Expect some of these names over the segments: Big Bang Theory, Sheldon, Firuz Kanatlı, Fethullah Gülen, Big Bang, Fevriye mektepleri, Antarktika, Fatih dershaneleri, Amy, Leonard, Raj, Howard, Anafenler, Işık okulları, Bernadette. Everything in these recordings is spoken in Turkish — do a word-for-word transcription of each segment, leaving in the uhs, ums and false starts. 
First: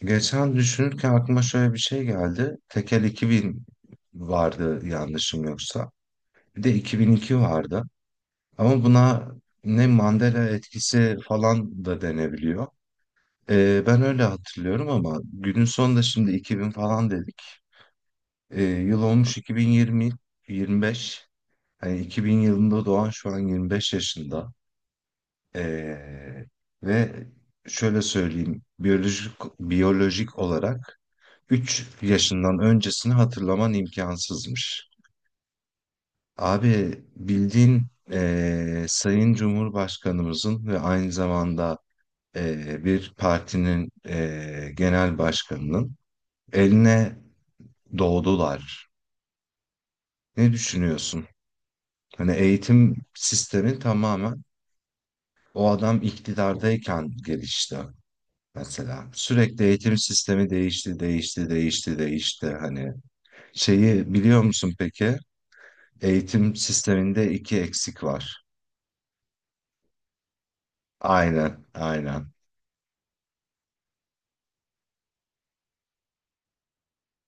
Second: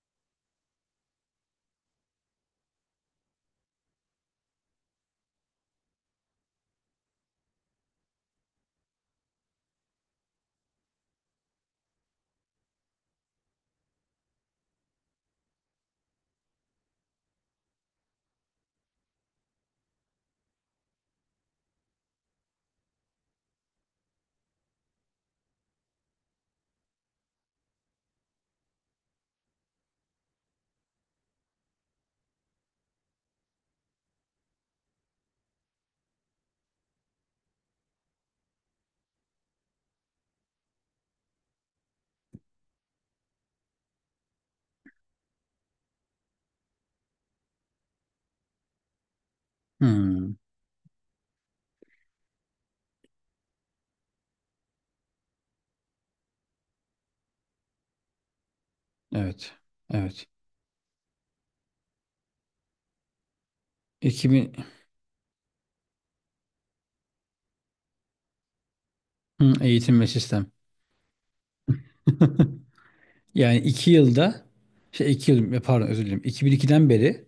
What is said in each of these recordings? Geçen düşünürken aklıma şöyle bir şey geldi. Tekel iki bin vardı yanlışım yoksa. Bir de iki bin iki vardı. Ama buna ne Mandela etkisi falan da denebiliyor. Ee, ben öyle hatırlıyorum ama günün sonunda şimdi iki bin falan dedik. Ee, yıl olmuş iki bin yirmi, yirmi beş. Hani iki bin yılında doğan şu an yirmi beş yaşında. Ee, ve şöyle söyleyeyim. Biyolojik, biyolojik olarak üç yaşından öncesini hatırlaman imkansızmış. Abi bildiğin eee, Sayın Cumhurbaşkanımızın ve aynı zamanda eee, bir partinin eee, genel başkanının eline doğdular. Hmm, Ne düşünüyorsun? Hani eğitim sistemi tamamen o adam iktidardayken gelişti mesela. evet. Sürekli eğitim Evet. sistemi değişti, değişti, değişti, değişti. Hani şeyi biliyor iki bin. musun peki? Eğitim sisteminde iki eksik var. Hmm, eğitim ve sistem. Aynen, aynen. Yani iki yılda şey iki yıl, pardon, özür dilerim. iki bin ikiden beri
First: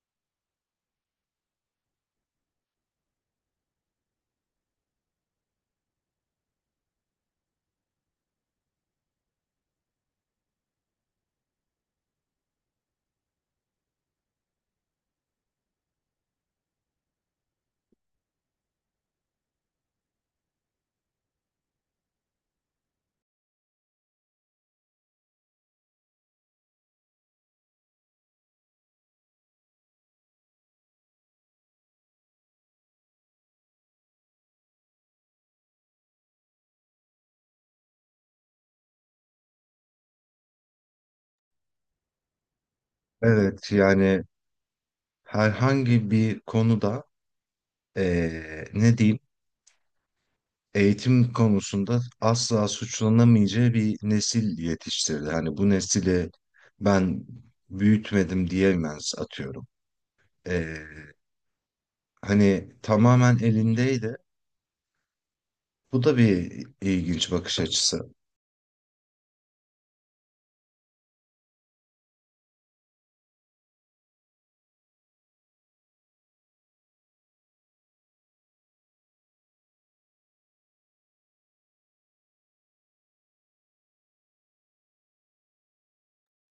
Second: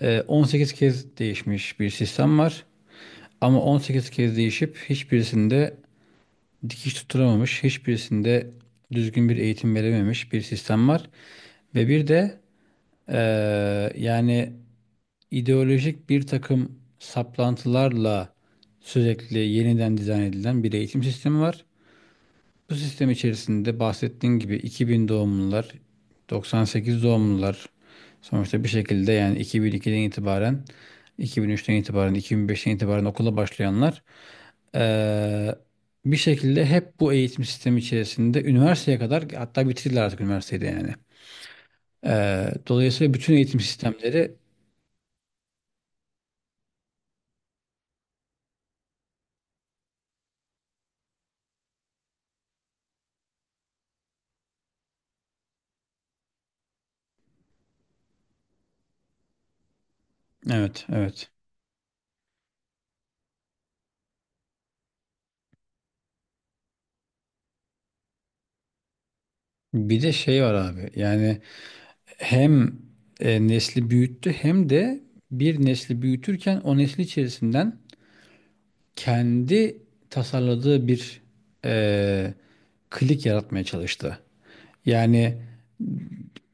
e, on sekiz kez değişmiş bir sistem var. Ama on sekiz kez değişip hiçbirisinde dikiş tutturamamış, hiçbirisinde düzgün bir eğitim verememiş bir sistem var. Ve bir de e, yani ideolojik bir takım saplantılarla sürekli yeniden dizayn edilen bir eğitim sistemi var. Bu sistem içerisinde bahsettiğin gibi iki bin doğumlular, doksan sekiz doğumlular sonuçta bir şekilde yani iki bin ikiden itibaren, iki bin üçten itibaren, iki bin beşten itibaren okula başlayanlar eee, bir şekilde hep bu eğitim sistemi içerisinde üniversiteye kadar, hatta bitirdiler artık üniversitede yani. Eee, dolayısıyla bütün eğitim Evet, yani sistemleri. herhangi bir konuda eee, ne diyeyim, eğitim konusunda asla suçlanamayacağı bir nesil yetiştirdi. Hani bu nesili ben büyütmedim diyemez atıyorum. Eee, Evet, evet. Hani tamamen elindeydi. Bu da bir ilginç bakış açısı. Bir de şey var abi, yani hem e, nesli büyüttü, hem de bir nesli büyütürken o nesli içerisinden kendi tasarladığı bir eee, klik yaratmaya çalıştı. Yani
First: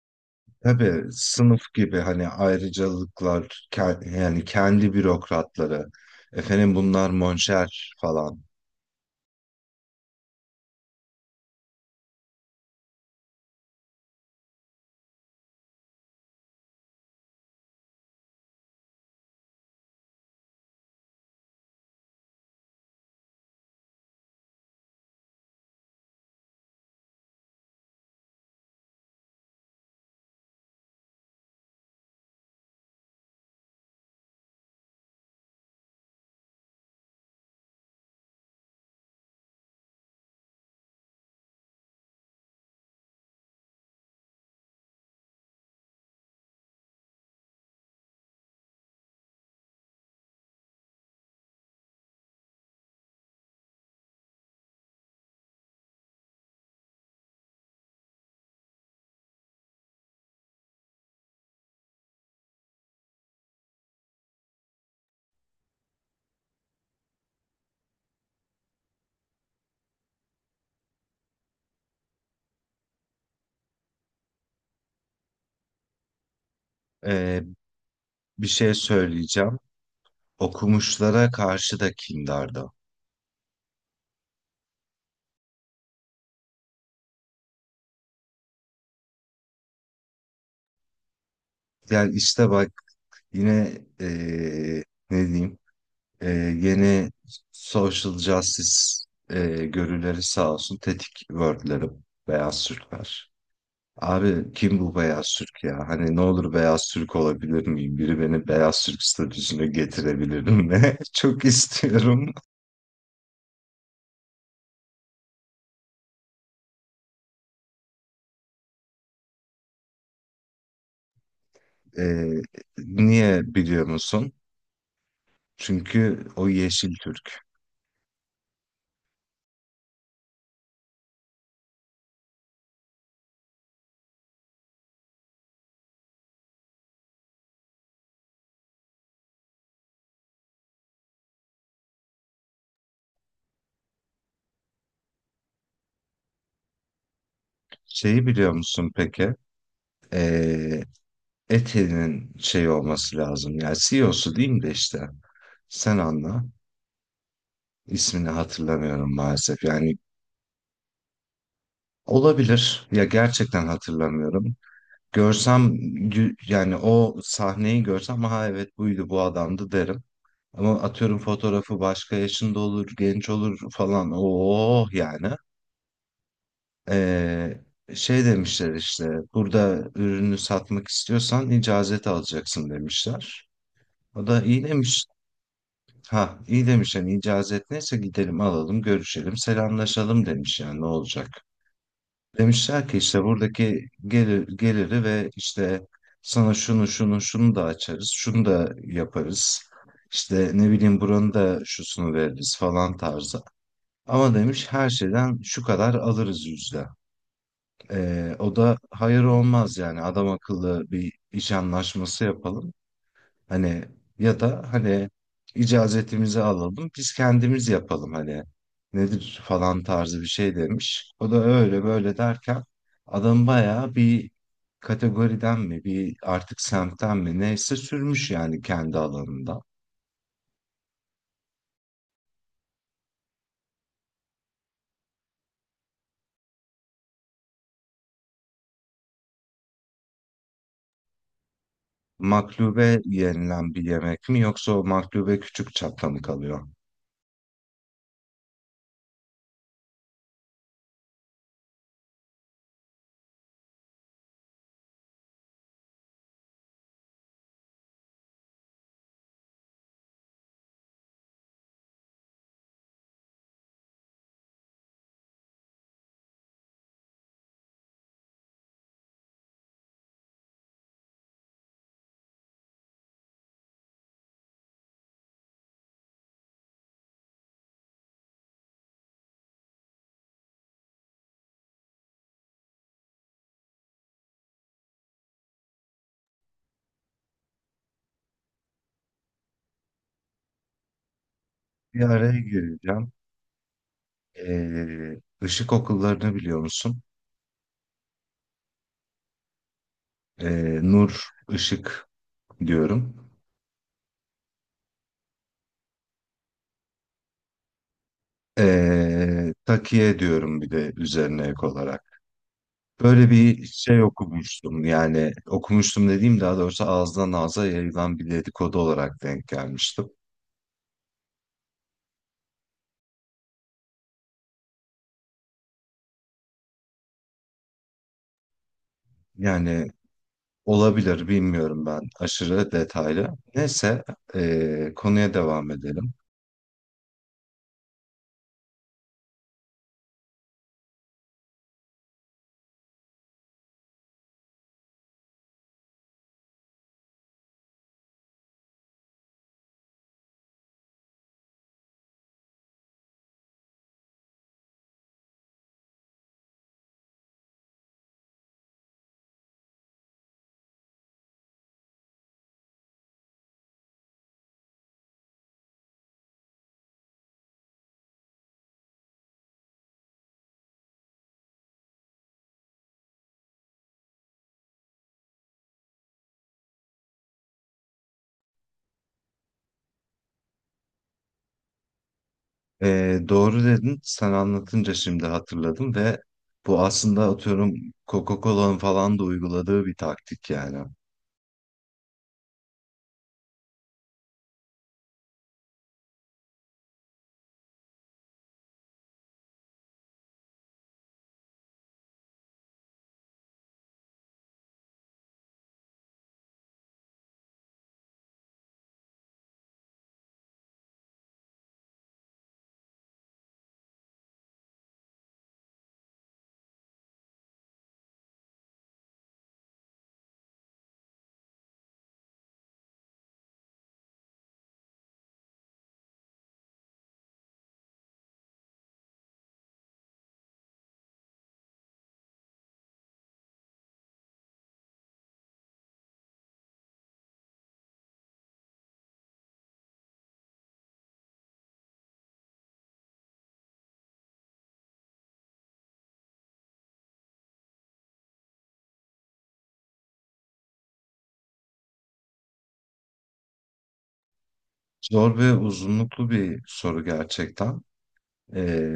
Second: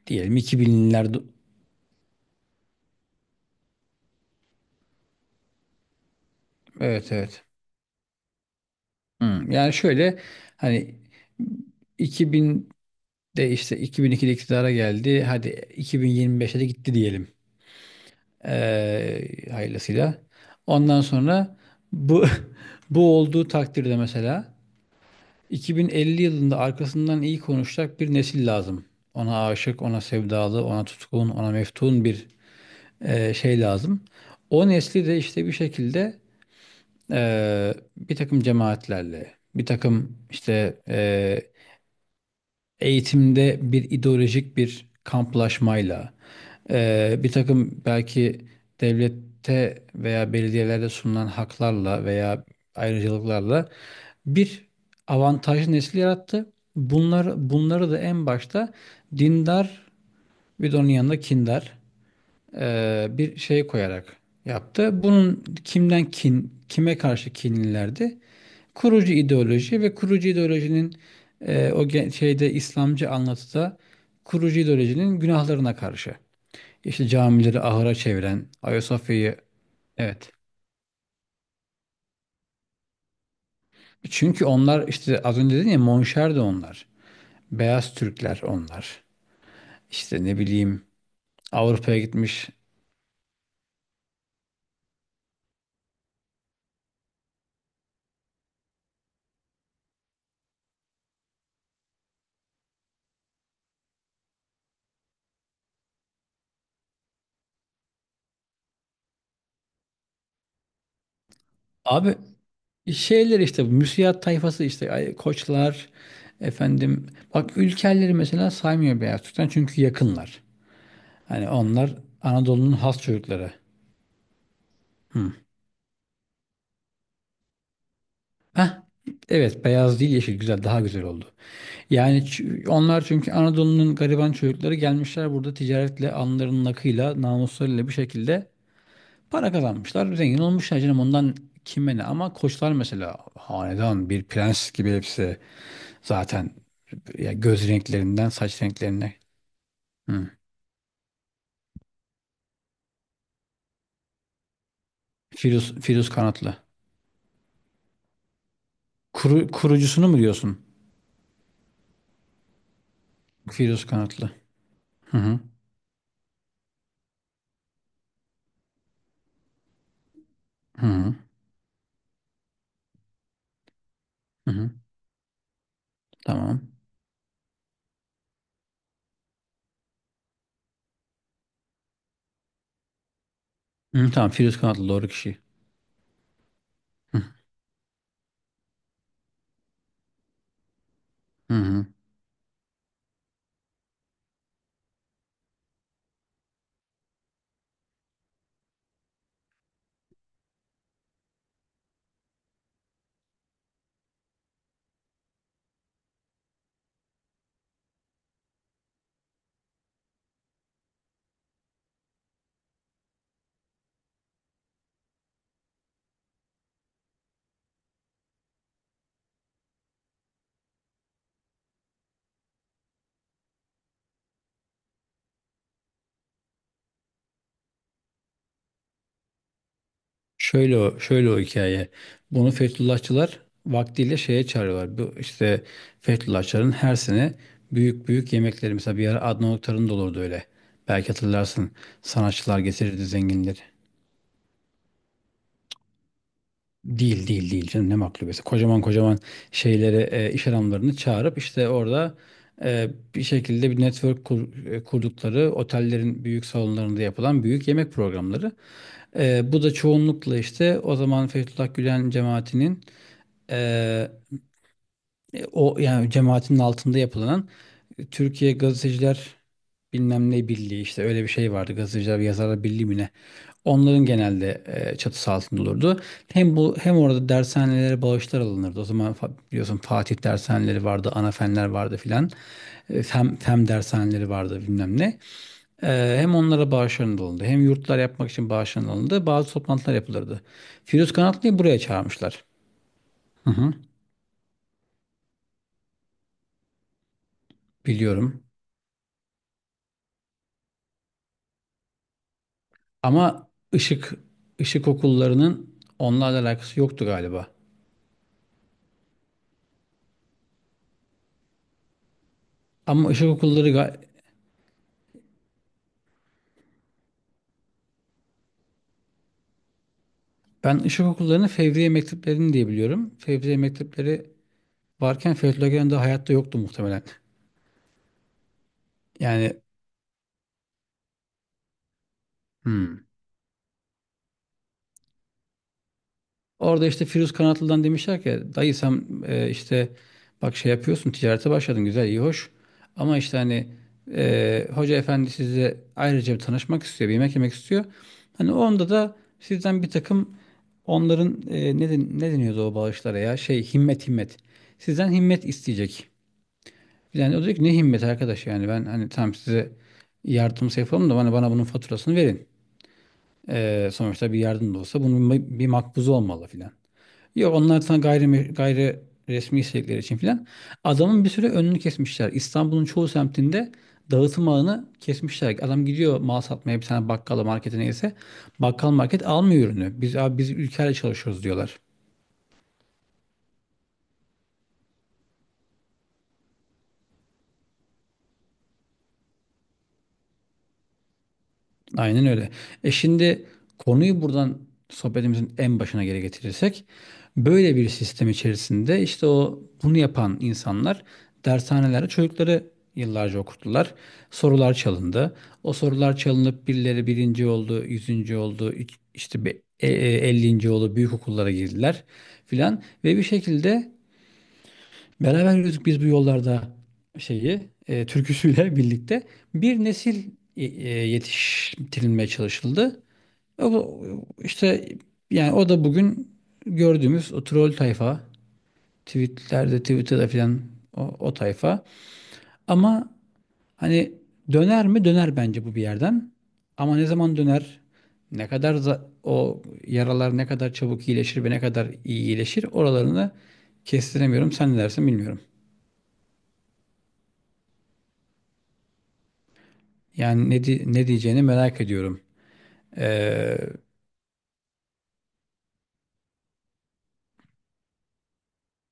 diyelim iki Tabii binlerde sınıf gibi hani ayrıcalıklar ke- yani kendi bürokratları efendim bunlar Evet, evet. monşer falan. Hmm, Yani şöyle, hani iki binde, işte iki bin ikide iktidara geldi. Hadi iki bin yirmi beşe de gitti diyelim. Eee hayırlısıyla. Ondan sonra bu bu olduğu takdirde mesela iki bin elli yılında arkasından iyi konuşacak bir nesil lazım. Ona aşık, ona sevdalı, ona tutkun, ona meftun bir e, şey lazım. O nesli de işte bir şekilde e, bir takım cemaatlerle, bir takım işte e, eğitimde bir ideolojik bir kamplaşmayla, eee, bir takım belki devlette veya belediyelerde sunulan haklarla veya ayrıcalıklarla bir avantajlı nesil yarattı. Bunları, bunları da en başta dindar, bir de onun yanında kindar e, bir şey koyarak yaptı. Bunun kimden kin, kime karşı kinlilerdi? Kurucu ideoloji ve kurucu ideolojinin, e, o ge- şeyde, İslamcı anlatıda kurucu ideolojinin günahlarına karşı. İşte Ee, camileri ahıra Bir çeviren, şey Ayasofya'yı... söyleyeceğim, Evet. okumuşlara karşı da kindardı. Çünkü onlar, işte az önce dedin ya, Monşer de onlar. Beyaz Türkler onlar. İşte ne bileyim, Avrupa'ya Yani gitmiş. işte bak, yine ee, ne diyeyim, ee, yeni social justice ee, görüleri sağ olsun tetik wordlerim beyaz Türkler. Abi kim bu beyaz Türk ya? Hani ne olur beyaz Türk olabilir miyim? Biri beni beyaz Türk statüsüne getirebilir mi? Çok Abi istiyorum. şeyler işte, bu müsiat tayfası işte, ay- koçlar, efendim, bak Ülkerleri mesela saymıyor Beyaz Türk'ten, çünkü yakınlar. Hani onlar Ee, Anadolu'nun has çocukları. Niye biliyor musun? Çünkü o yeşil Türk. Heh, evet, beyaz değil yeşil, güzel, daha güzel oldu. Yani ç- onlar çünkü Anadolu'nun gariban çocukları, gelmişler burada ticaretle alnlarının akıyla namuslarıyla bir şekilde para kazanmışlar, zengin olmuşlar canım, ondan. Kime ne? Ama Koçlar mesela hanedan, bir prens gibi hepsi zaten, ya göz Şeyi renklerinden biliyor saç musun renklerine... peki? Hı. Ee, Etel'in şey olması lazım. Yani C E O'su diyeyim de işte. Firuz, Sen Firuz anla. Kanatlı. İsmini hatırlamıyorum Kuru, maalesef. Yani Kurucusunu mu diyorsun? olabilir. Ya gerçekten Firuz Kanatlı. hatırlamıyorum. Hı hı. Görsem, gü- yani o sahneyi görsem, ha evet, buydu, bu adamdı derim. Ama Hı hı. atıyorum fotoğrafı başka yaşında olur, genç olur falan. Hı hı. Oh yani. Tamam. Ee, Şey demişler, işte burada ürünü satmak istiyorsan icazet alacaksın demişler. Hı, O tamam, da iyi Firuz Kanatlı demiş. doğru kişi. Ha iyi demiş, yani Hı icazet neyse gidelim alalım görüşelim selamlaşalım demiş, yani ne olacak. hı, hı. Demişler ki işte buradaki gelir, geliri ve işte sana şunu şunu şunu da açarız, şunu da yaparız. İşte ne bileyim buranın da şusunu veririz falan tarzı. Ama demiş her şeyden şu kadar alırız yüzde. Ee, o da hayır olmaz, yani adam akıllı bir iş anlaşması yapalım. Hani, ya da hani icazetimizi alalım biz kendimiz yapalım, hani nedir falan tarzı bir şey demiş. O da öyle böyle derken adam bayağı bir kategoriden mi, bir artık semtten mi neyse sürmüş yani kendi alanında. Şöyle o, şöyle o hikaye. Bunu Fethullahçılar vaktiyle şeye çağırıyorlar. Bu işte, Fethullahçıların her sene büyük büyük yemekleri, mesela bir ara Adnan Oktar'ın da olurdu öyle. Belki hatırlarsın. Sanatçılar Maklube getirirdi, zenginleri. yenilen bir yemek mi, yoksa o maklube küçük çapta mı kalıyor? Değil, değil, değil canım, ne maklubesi! Kocaman kocaman şeyleri, e, iş adamlarını çağırıp işte orada e, bir şekilde bir network kur- e, kurdukları otellerin büyük salonlarında yapılan büyük yemek programları. E, bu da çoğunlukla işte, o zaman Fethullah Gülen cemaatinin e, e, o yani cemaatinin altında yapılan e, Türkiye Gazeteciler bilmem ne birliği, işte öyle bir şey vardı. Gazeteciler ve Yazarlar Birliği mi ne? Onların genelde e, çatısı altında olurdu. Hem bu, hem orada dershanelere bağışlar alınırdı. O zaman fa- biliyorsun Fatih dershaneleri vardı, Anafenler vardı filan. E, Fen, fen dershaneleri vardı, bilmem ne. E, hem onlara bağışlar alındı, hem yurtlar yapmak için bağışlar alındı. Bazı toplantılar yapılırdı. Firuz Kanatlı'yı buraya Bir araya çağırmışlar. gireceğim. Hı hı, Ee, ışık okullarını biliyor musun? biliyorum. Ee, Nur Işık diyorum. Ama ışık ışık okullarının onlarla alakası yoktu galiba. Ee, takiye diyorum bir de üzerine ek olarak. Ama Böyle ışık bir okulları ga- şey okumuştum, yani okumuştum dediğim daha doğrusu ağızdan ağza yayılan bir dedikodu olarak denk gelmiştim. Ben ışık okullarını Fevriye mekteplerini diye biliyorum. Fevriye mektepleri varken Fethullah Gülen de hayatta yoktu muhtemelen. Yani, Yani olabilir, bilmiyorum, ben aşırı hmm. detaylı. Neyse, ee, konuya devam edelim. Orada işte Firuz Kanatlı'dan demişler ki, dayı sen e, işte bak şey yapıyorsun, ticarete başladın, güzel, iyi, hoş, ama işte hani e, hoca efendi size ayrıca bir tanışmak istiyor, bir yemek yemek istiyor. Hani onda da sizden bir takım, onların e, ne, den- ne deniyordu o bağışlara, ya, şey himmet himmet, sizden himmet isteyecek. Yani o diyor ki, ne himmet arkadaş, yani ben hani tam size yardımsa yapalım da, bana, bana bunun faturasını verin. E, sonuçta bir yardım da olsa bunun bir bir makbuzu olmalı filan. Yok, onlar sana gayri, gayri resmi istedikleri için filan. Adamın bir süre önünü kesmişler. İstanbul'un çoğu semtinde dağıtım ağını kesmişler. Adam gidiyor mal satmaya bir tane bakkala, markete, neyse. Bakkal, market almıyor ürünü. Biz abi, biz ülkeyle çalışıyoruz diyorlar. Ee, doğru dedin, sen anlatınca şimdi hatırladım ve bu aslında atıyorum Coca-Cola'nın falan da uyguladığı bir taktik yani. Aynen öyle. E şimdi konuyu buradan sohbetimizin en başına geri getirirsek, böyle bir sistem içerisinde işte o bunu yapan insanlar dershanelerde çocukları yıllarca okuttular. Sorular çalındı. O sorular çalınıp birileri birinci oldu, yüzüncü oldu, iç- işte bir e- e- ellinci oldu, büyük okullara girdiler filan, ve bir şekilde, "Beraber yürüdük biz bu yollarda" şeyi e, türküsüyle birlikte bir nesil e, e, yetiştirilmeye çalışıldı. O, bu- işte yani o da bugün gördüğümüz o troll tayfa, tweetlerde, Twitter'da filan, o, o tayfa. Ama hani, döner mi? Döner bence, bu bir yerden. Ama ne zaman döner? Ne kadar za- o yaralar ne kadar çabuk iyileşir ve ne kadar iyi iyileşir, oralarını kestiremiyorum. Sen ne dersin bilmiyorum. Yani ne, di- ne diyeceğini merak ediyorum. Ee, Zor ve uzunluklu bir soru gerçekten. Ee,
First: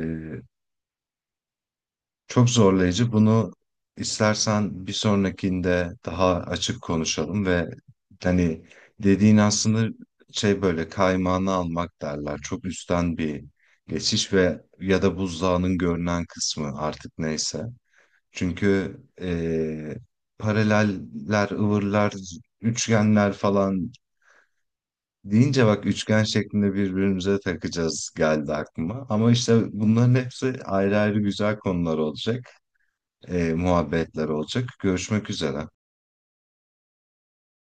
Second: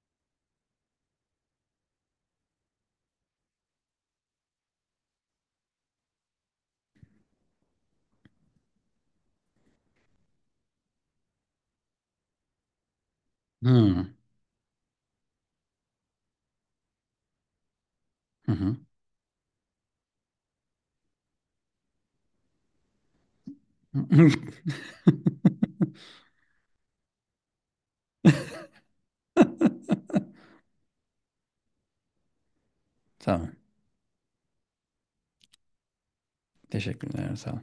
Çok zorlayıcı. Bunu istersen bir sonrakinde daha açık konuşalım ve hani dediğin aslında şey, böyle kaymağını almak derler. Çok üstten bir hmm, geçiş ve ya da buzdağının görünen kısmı artık neyse. hı hı. Çünkü eee, paraleller, ıvırlar, üçgenler falan deyince, bak üçgen şeklinde birbirimize takacağız geldi aklıma. Ama işte bunların hepsi ayrı ayrı güzel konular olacak, Tamam. e, muhabbetler olacak. Görüşmek üzere. Teşekkürler. Sağ ol.